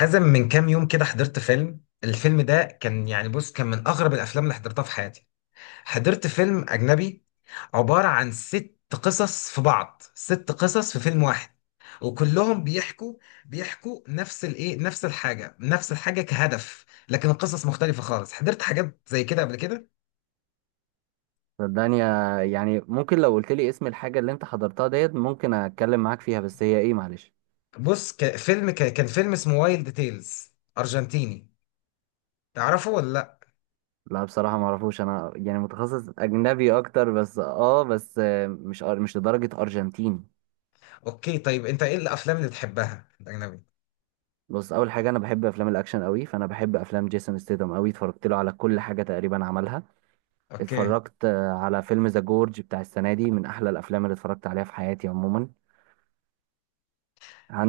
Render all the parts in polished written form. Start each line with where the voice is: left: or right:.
left: حازم، من كام يوم كده حضرت فيلم. الفيلم ده كان، يعني بص، كان من أغرب الأفلام اللي حضرتها في حياتي. حضرت فيلم أجنبي عبارة عن ست قصص في بعض. ست قصص في فيلم واحد، وكلهم بيحكوا نفس الإيه، نفس الحاجة. نفس الحاجة كهدف، لكن القصص مختلفة خالص. حضرت حاجات زي كده قبل كده؟
right: صدقني يعني ممكن لو قلت لي اسم الحاجة اللي انت حضرتها ديت ممكن اتكلم معاك فيها، بس هي ايه؟ معلش.
left: بص، كان فيلم اسمه وايلد تيلز، أرجنتيني. تعرفه ولا لأ؟
right: لا، بصراحة ما اعرفوش، انا يعني متخصص اجنبي اكتر، بس مش لدرجة ارجنتين.
left: أوكي، طيب أنت إيه الأفلام اللي بتحبها الأجنبي؟
right: بص، اول حاجة انا بحب افلام الاكشن قوي، فانا بحب افلام جيسون ستيدم قوي، اتفرجت له على كل حاجة تقريبا عملها.
left: أوكي.
right: اتفرجت على فيلم ذا جورج بتاع السنة دي، من احلى الافلام اللي اتفرجت عليها في حياتي عموما.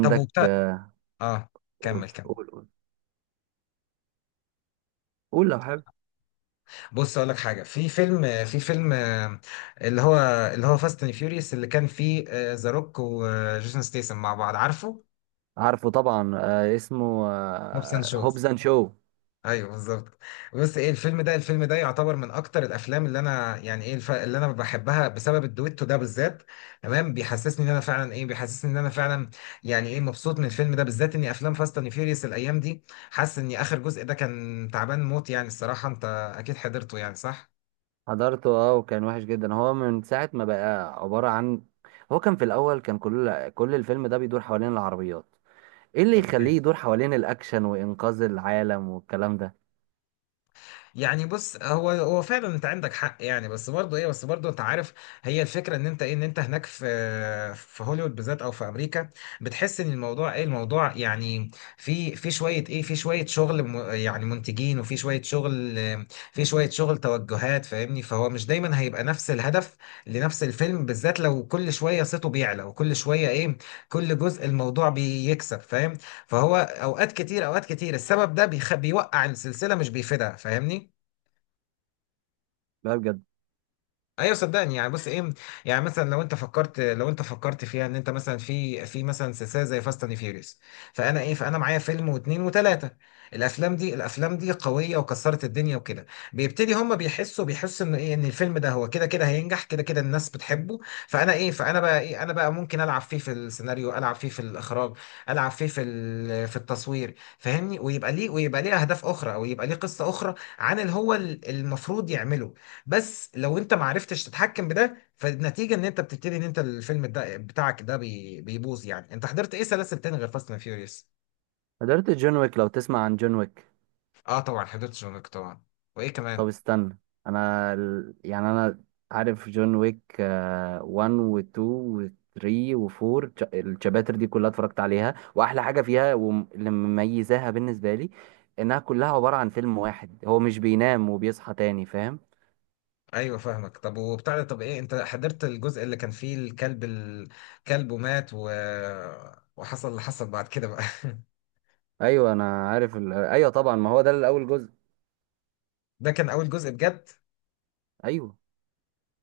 left: طب،
right: آه،
left: اه،
right: قول،
left: كمل، كمل.
right: قول، قول. قول لو حابب.
left: بص، اقول لك حاجه. في فيلم، في فيلم، اللي هو اللي هو فاست اند فيوريوس، اللي كان فيه ذا روك وجيسون ستيسن مع بعض، عارفه؟
right: عارفه طبعا، اسمه
left: موبس اند شوز.
right: هوبز اند شو.
left: ايوه، بالظبط. بص، ايه الفيلم ده؟ الفيلم ده يعتبر من اكتر الافلام اللي انا، يعني ايه، اللي انا بحبها، بسبب الدويتو ده بالذات. تمام؟ بيحسسني ان انا فعلا ايه، بيحسسني ان انا فعلا يعني ايه، مبسوط من الفيلم ده بالذات. اني افلام فاست اند فيوريوس الايام دي، حاسس ان اخر جزء ده كان تعبان موت يعني. الصراحه انت اكيد حضرته، يعني صح؟
right: حضرته اه، وكان وحش جدا. هو من ساعة ما بقى عبارة عن، هو كان في الأول كان كل الفيلم ده بيدور حوالين العربيات، ايه اللي
left: اوكي.
right: يخليه يدور حوالين الأكشن وإنقاذ العالم والكلام ده؟
left: يعني بص، هو فعلا انت عندك حق يعني، بس برضه ايه، بس برضه انت عارف هي الفكره ان انت ايه، ان انت هناك في، في هوليوود بالذات او في امريكا، بتحس ان الموضوع ايه، الموضوع يعني في، في شويه ايه، في شويه شغل يعني منتجين، وفي شويه شغل، في شويه شغل توجهات، فاهمني؟ فهو مش دايما هيبقى نفس الهدف لنفس الفيلم بالذات. لو كل شويه صيته بيعلى، وكل شويه ايه، كل جزء الموضوع بيكسب، فاهم؟ فهو اوقات كتير، اوقات كتير السبب ده بيوقع السلسله، مش بيفيدها، فاهمني؟
right: لا بجد.
left: ايوه صدقني. يعني بص ايه، يعني مثلا لو انت فكرت، لو انت فكرت فيها ان انت مثلا في، في مثلا سلسله زي فاست اند فيوريوس، فانا ايه، فانا معايا فيلم واثنين وثلاثه. الافلام دي قويه وكسرت الدنيا وكده. بيبتدي هم بيحسوا ان ايه، ان الفيلم ده هو كده كده هينجح، كده كده الناس بتحبه. فانا ايه، فانا بقى ايه، انا بقى ممكن العب فيه في السيناريو، العب فيه في الاخراج، العب فيه في في التصوير، فاهمني؟ ويبقى ليه، ويبقى ليه اهداف اخرى، او يبقى ليه قصه اخرى عن اللي هو المفروض يعمله. بس لو انت ما عرفتش تتحكم بده، فالنتيجه ان انت بتبتدي ان انت الفيلم ده بتاعك ده بيبوظ يعني. انت حضرت ايه سلاسل تاني غير فاست اند فيوريوس؟
right: حضرت جون ويك، لو تسمع عن جون ويك.
left: اه طبعا، حضرت جون ويك طبعا. وايه
right: طب
left: كمان؟
right: استنى، انا ال- يعني انا عارف جون ويك 1 و2 و3 و4، الشابتر دي كلها اتفرجت عليها، واحلى حاجه فيها واللي مميزاها بالنسبه لي انها كلها عباره عن فيلم واحد، هو مش بينام وبيصحى تاني، فاهم؟
left: ايوه فاهمك. طب وبتاع ده، طب ايه، انت حضرت الجزء اللي كان فيه الكلب؟ الكلب ومات وحصل اللي حصل بعد كده بقى؟
right: ايوه انا عارف. ايوه طبعا، ما هو ده الاول جزء.
left: ده كان اول جزء بجد.
right: ايوه.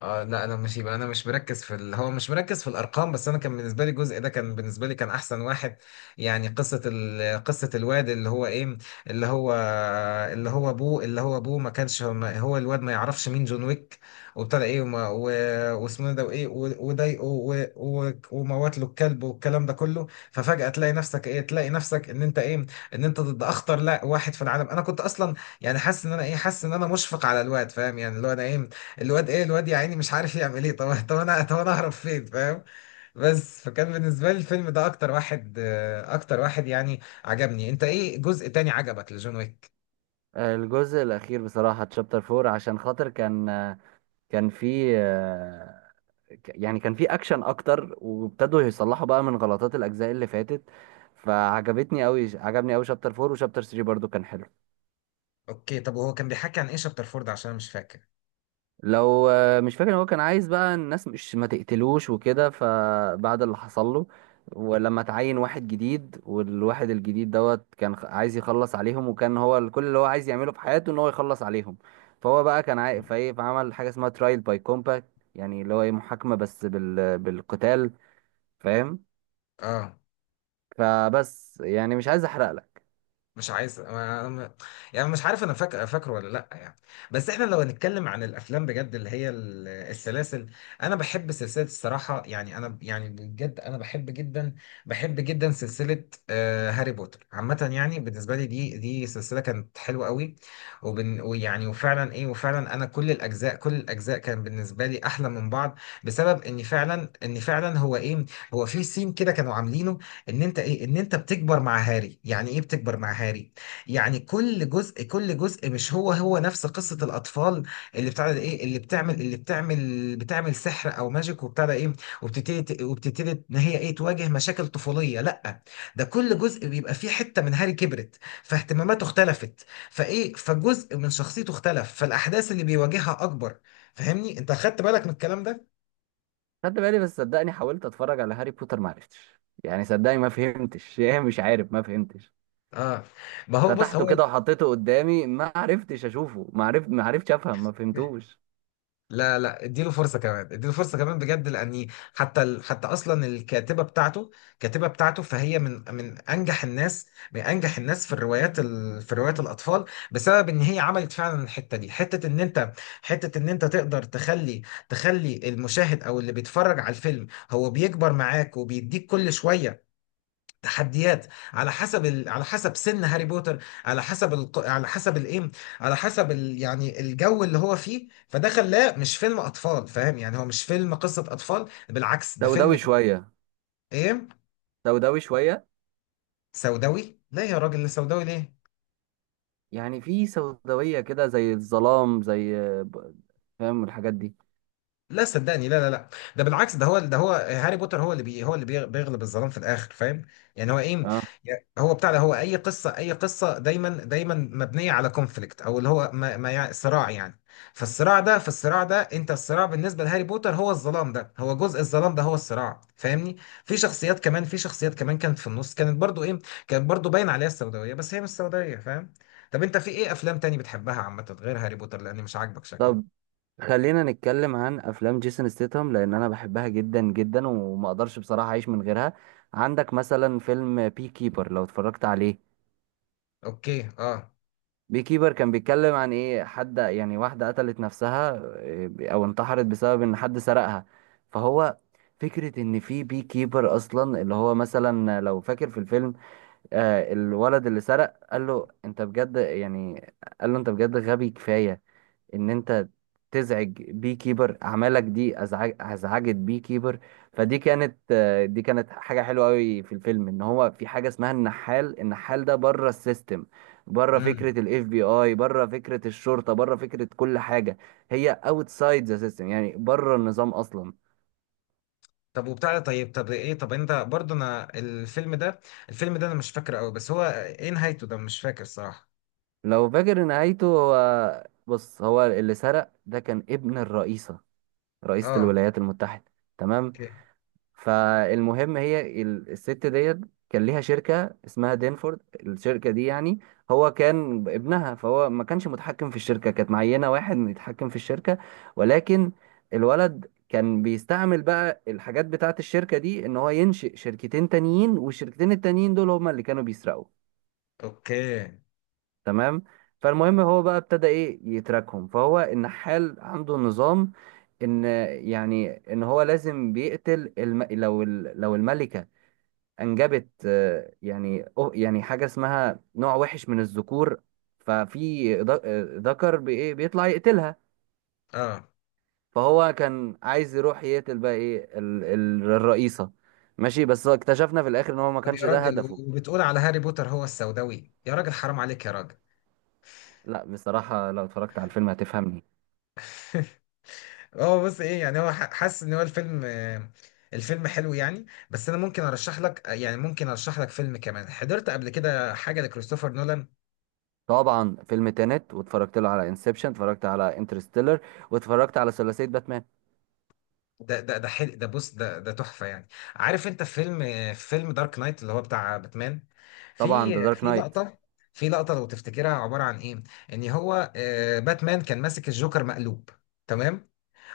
left: اه لا، انا مش، يبقى انا مش مركز في هو مش مركز في الارقام. بس انا كان بالنسبه لي الجزء ده، كان بالنسبه لي كان احسن واحد. يعني قصه الواد اللي هو ايه، اللي هو اللي هو ابوه، اللي هو ابوه ما كانش هو، ما... هو الواد ما يعرفش مين جون ويك. وابتدى ايه، واسمه إيه ده وايه وضايقه وموت له الكلب والكلام ده كله. ففجاه تلاقي نفسك ايه، تلاقي نفسك ان انت ايه، ان انت ضد اخطر، لا، واحد في العالم. انا كنت اصلا يعني حاسس ان انا ايه، حاسس ان انا مشفق على الواد، فاهم يعني؟ اللي هو انا ايه، الواد ايه، الواد يا عيني مش عارف يعمل ايه. طب، طب انا، طب انا اهرب فين، فاهم؟ بس، فكان بالنسبه لي الفيلم ده اكتر واحد اكتر واحد يعني عجبني. انت ايه جزء تاني عجبك لجون ويك؟
right: الجزء الاخير بصراحه تشابتر 4، عشان خاطر كان آه، كان في آه، يعني كان في اكشن اكتر، وابتدوا يصلحوا بقى من غلطات الاجزاء اللي فاتت، فعجبتني قوي. عجبني قوي شابتر 4، وشابتر 3 برضو كان حلو.
left: اوكي طب، وهو كان بيحكي عن ايه شابتر فورد؟ عشان انا مش فاكر.
right: لو مش فاكر، إن هو كان عايز بقى الناس مش ما تقتلوش وكده، فبعد اللي حصل له ولما تعين واحد جديد، والواحد الجديد دوت كان عايز يخلص عليهم، وكان هو ال- كل اللي هو عايز يعمله في حياته ان هو يخلص عليهم. فهو بقى كان عاي... فايه فعمل حاجه اسمها ترايل باي كومباكت، يعني اللي هو ايه محاكمه بالقتال، فاهم؟
left: اه
right: فبس يعني مش عايز احرق لك.
left: مش عايز، يعني مش عارف، انا فاكر، فاكره ولا لا يعني. بس احنا لو هنتكلم عن الافلام بجد، اللي هي السلاسل، انا بحب سلسله الصراحه. يعني انا يعني بجد انا بحب جدا، بحب جدا سلسله هاري بوتر عامه. يعني بالنسبه لي، دي سلسله كانت حلوه قوي. وبن، ويعني، وفعلا ايه، وفعلا انا كل الاجزاء، كل الاجزاء كان بالنسبه لي احلى من بعض. بسبب ان فعلا، ان فعلا هو ايه، هو في سين كده كانوا عاملينه، ان انت ايه، ان انت بتكبر مع هاري. يعني ايه بتكبر مع هاري؟ يعني كل جزء، كل جزء مش هو نفس قصة الاطفال، اللي بتاع ده ايه، اللي بتعمل بتعمل سحر او ماجيك وبتاع ده ايه. وبتبتدي ان هي ايه، تواجه مشاكل طفولية. لا، ده كل جزء بيبقى فيه حتة من هاري كبرت، فاهتماماته اختلفت، فايه، فجزء من شخصيته اختلف، فالاحداث اللي بيواجهها اكبر. فاهمني؟ انت خدت بالك من الكلام ده؟
right: خدت بالي، بس صدقني حاولت اتفرج على هاري بوتر ما عرفتش، يعني صدقني ما فهمتش يعني مش عارف، ما فهمتش.
left: اه. ما هو بص، هو،
right: فتحته كده وحطيته قدامي ما عرفتش اشوفه، ما عرفتش افهم، ما فهمتوش.
left: لا لا، اديله فرصة كمان، اديله فرصة كمان بجد. لأني حتى حتى أصلا الكاتبة بتاعته، الكاتبة بتاعته فهي من أنجح الناس، من أنجح الناس في الروايات في روايات الأطفال. بسبب إن هي عملت فعلا الحتة دي، حتة إن أنت، حتة إن أنت تقدر تخلي، تخلي المشاهد أو اللي بيتفرج على الفيلم هو بيكبر معاك، وبيديك كل شوية تحديات على حسب على حسب سن هاري بوتر، على حسب على حسب الايه، على حسب يعني الجو اللي هو فيه. فده خلاه مش فيلم اطفال، فاهم يعني؟ هو مش فيلم قصة اطفال، بالعكس. ده فيلم
right: سوداوي شويه.
left: ايه؟
right: سوداوي شويه.
left: سوداوي؟ لا يا راجل، لا، سوداوي ليه؟
right: يعني في سوداويه كده، زي الظلام، ب- فاهم الحاجات دي.
left: لا صدقني، لا لا لا. ده بالعكس، ده هو، ده هو هاري بوتر هو اللي بي، هو اللي بيغلب الظلام في الاخر، فاهم؟ يعني هو ايه،
right: اه.
left: يعني هو بتاع ده، هو اي قصه، اي قصه دايما، دايما مبنيه على كونفليكت، او اللي هو ما يعني صراع يعني. فالصراع ده انت، الصراع بالنسبه لهاري بوتر هو الظلام ده، هو جزء الظلام ده، هو الصراع، فاهمني؟ في شخصيات كمان كانت في النص، كانت برضو ايه، كانت برضو باين عليها السوداويه، بس هي مش سوداويه، فاهم؟ طب انت في ايه افلام تاني بتحبها عامه غير هاري بوتر، لان مش عاجبك
right: طب
left: شكله؟
right: خلينا نتكلم عن افلام جيسون ستيتهم، لان انا بحبها جدا جدا وما اقدرش بصراحه اعيش من غيرها. عندك مثلا فيلم بي كيبر لو اتفرجت عليه.
left: اوكي. اه.
right: بي كيبر كان بيتكلم عن ايه؟ حد يعني، واحده قتلت نفسها، او انتحرت بسبب ان حد سرقها. فهو فكره ان في بي كيبر اصلا اللي هو مثلا، لو فاكر في الفيلم، الولد اللي سرق قال له انت بجد يعني، قال له انت بجد غبي كفايه ان انت تزعج بي كيبر؟ اعمالك دي ازعجت بي كيبر. فدي كانت آه، دي كانت حاجه حلوه قوي في الفيلم، ان هو في حاجه اسمها النحال. النحال ده بره السيستم، بره فكره
left: امم
right: الاف بي اي، بره فكره الشرطه، بره فكره كل حاجه. هي اوتسايد ذا سيستم، يعني بره النظام اصلا.
left: طب وبتاع ده، طيب، طب ايه، طب انت برضه، انا الفيلم ده، الفيلم ده انا مش فاكره قوي، بس هو ايه نهايته ده، مش فاكر صراحة.
right: لو فاكر نهايته، هو بص، هو اللي سرق ده كان ابن الرئيسه، رئيسه
left: اه.
right: الولايات المتحده. تمام.
left: اوكي.
right: فالمهم هي الست ديت كان ليها شركة اسمها دينفورد. الشركة دي يعني، هو كان ابنها، فهو ما كانش متحكم في الشركة، كانت معينة واحد إنه يتحكم في الشركة. ولكن الولد كان بيستعمل بقى الحاجات بتاعة الشركة دي ان هو ينشئ شركتين تانيين، والشركتين التانيين دول هما اللي كانوا بيسرقوا.
left: اوكي.
right: تمام. فالمهم هو بقى ابتدى يتراكهم. فهو النحال عنده نظام، ان يعني ان هو لازم بيقتل لو الملكة انجبت، يعني حاجه اسمها نوع وحش من الذكور، ففي ذكر بيطلع يقتلها.
left: اه.
right: فهو كان عايز يروح يقتل بقى الرئيسه، ماشي؟ بس هو اكتشفنا في الاخر ان هو ما
left: طب
right: كانش
left: يا
right: ده
left: راجل،
right: هدفه.
left: وبتقول على هاري بوتر هو السوداوي؟ يا راجل حرام عليك يا راجل.
right: لا بصراحه لو اتفرجت على الفيلم هتفهمني.
left: هو بص ايه، يعني هو حاسس ان هو الفيلم الفيلم حلو يعني. بس انا ممكن ارشح لك، يعني ممكن ارشح لك فيلم كمان. حضرت قبل كده حاجة لكريستوفر نولان.
right: طبعا، فيلم تينت، واتفرجت له على انسبشن، اتفرجت على انترستيلر، واتفرجت على ثلاثيه باتمان.
left: ده ده ده حلو. ده بص، ده ده تحفه يعني. عارف انت فيلم، فيلم دارك نايت اللي هو بتاع باتمان؟
right: طبعا،
left: في،
right: ذا دارك
left: في
right: نايت.
left: لقطه، في لقطه لو تفتكرها عباره عن ايه، ان هو باتمان كان ماسك الجوكر مقلوب، تمام؟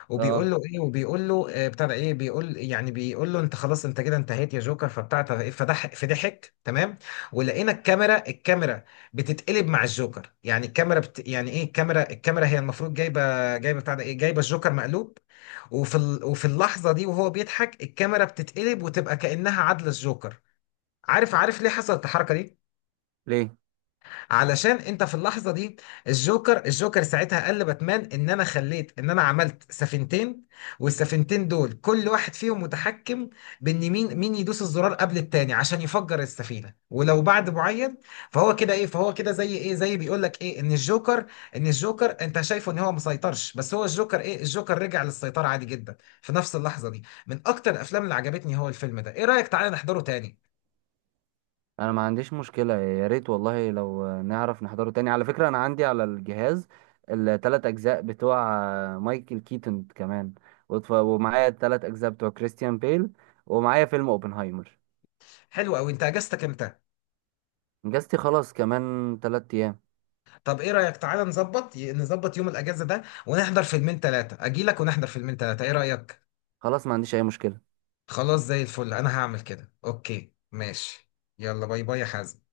left: وبيقول
right: اه.
left: له ايه وبيقول له آه، بتاع ده ايه، بيقول، يعني بيقول له انت خلاص، انت كده انتهيت يا جوكر. فبتاع ده، ايه، فضح، فضحك، تمام؟ ولقينا الكاميرا بتتقلب مع الجوكر. يعني الكاميرا بت، يعني ايه، الكاميرا، الكاميرا هي المفروض جايبه، جايبه بتاع ده ايه، جايبه الجوكر مقلوب، وفي وفي اللحظة دي وهو بيضحك الكاميرا بتتقلب وتبقى كأنها عدلة الجوكر. عارف، عارف ليه حصلت الحركة دي؟
right: ليه.
left: علشان انت في اللحظه دي، الجوكر ساعتها قال لباتمان ان انا خليت، ان انا عملت سفينتين، والسفينتين دول كل واحد فيهم متحكم بان مين، مين يدوس الزرار قبل التاني عشان يفجر السفينه، ولو بعد معين. فهو كده ايه، فهو كده زي ايه، زي بيقول لك ايه، ان الجوكر، ان الجوكر انت شايفه ان هو مسيطرش، بس هو الجوكر ايه، الجوكر رجع للسيطره عادي جدا في نفس اللحظه دي. من اكتر الافلام اللي عجبتني هو الفيلم ده، ايه رايك تعالى نحضره تاني؟
right: انا ما عنديش مشكلة، يا ريت والله لو نعرف نحضره تاني. على فكرة انا عندي على الجهاز التلات اجزاء بتوع مايكل كيتون كمان، ومعايا التلات اجزاء بتوع كريستيان بيل، ومعايا فيلم اوبنهايمر.
left: حلو قوي. انت اجازتك امتى؟
right: اجازتي خلاص كمان 3 ايام.
left: طب ايه رأيك تعالى نظبط يوم الاجازة ده ونحضر فيلمين ثلاثة، اجيلك ونحضر فيلمين ثلاثة، ايه رأيك؟
right: خلاص ما عنديش اي مشكلة.
left: خلاص، زي الفل. انا هعمل كده، اوكي ماشي. يلا، باي باي يا حازم.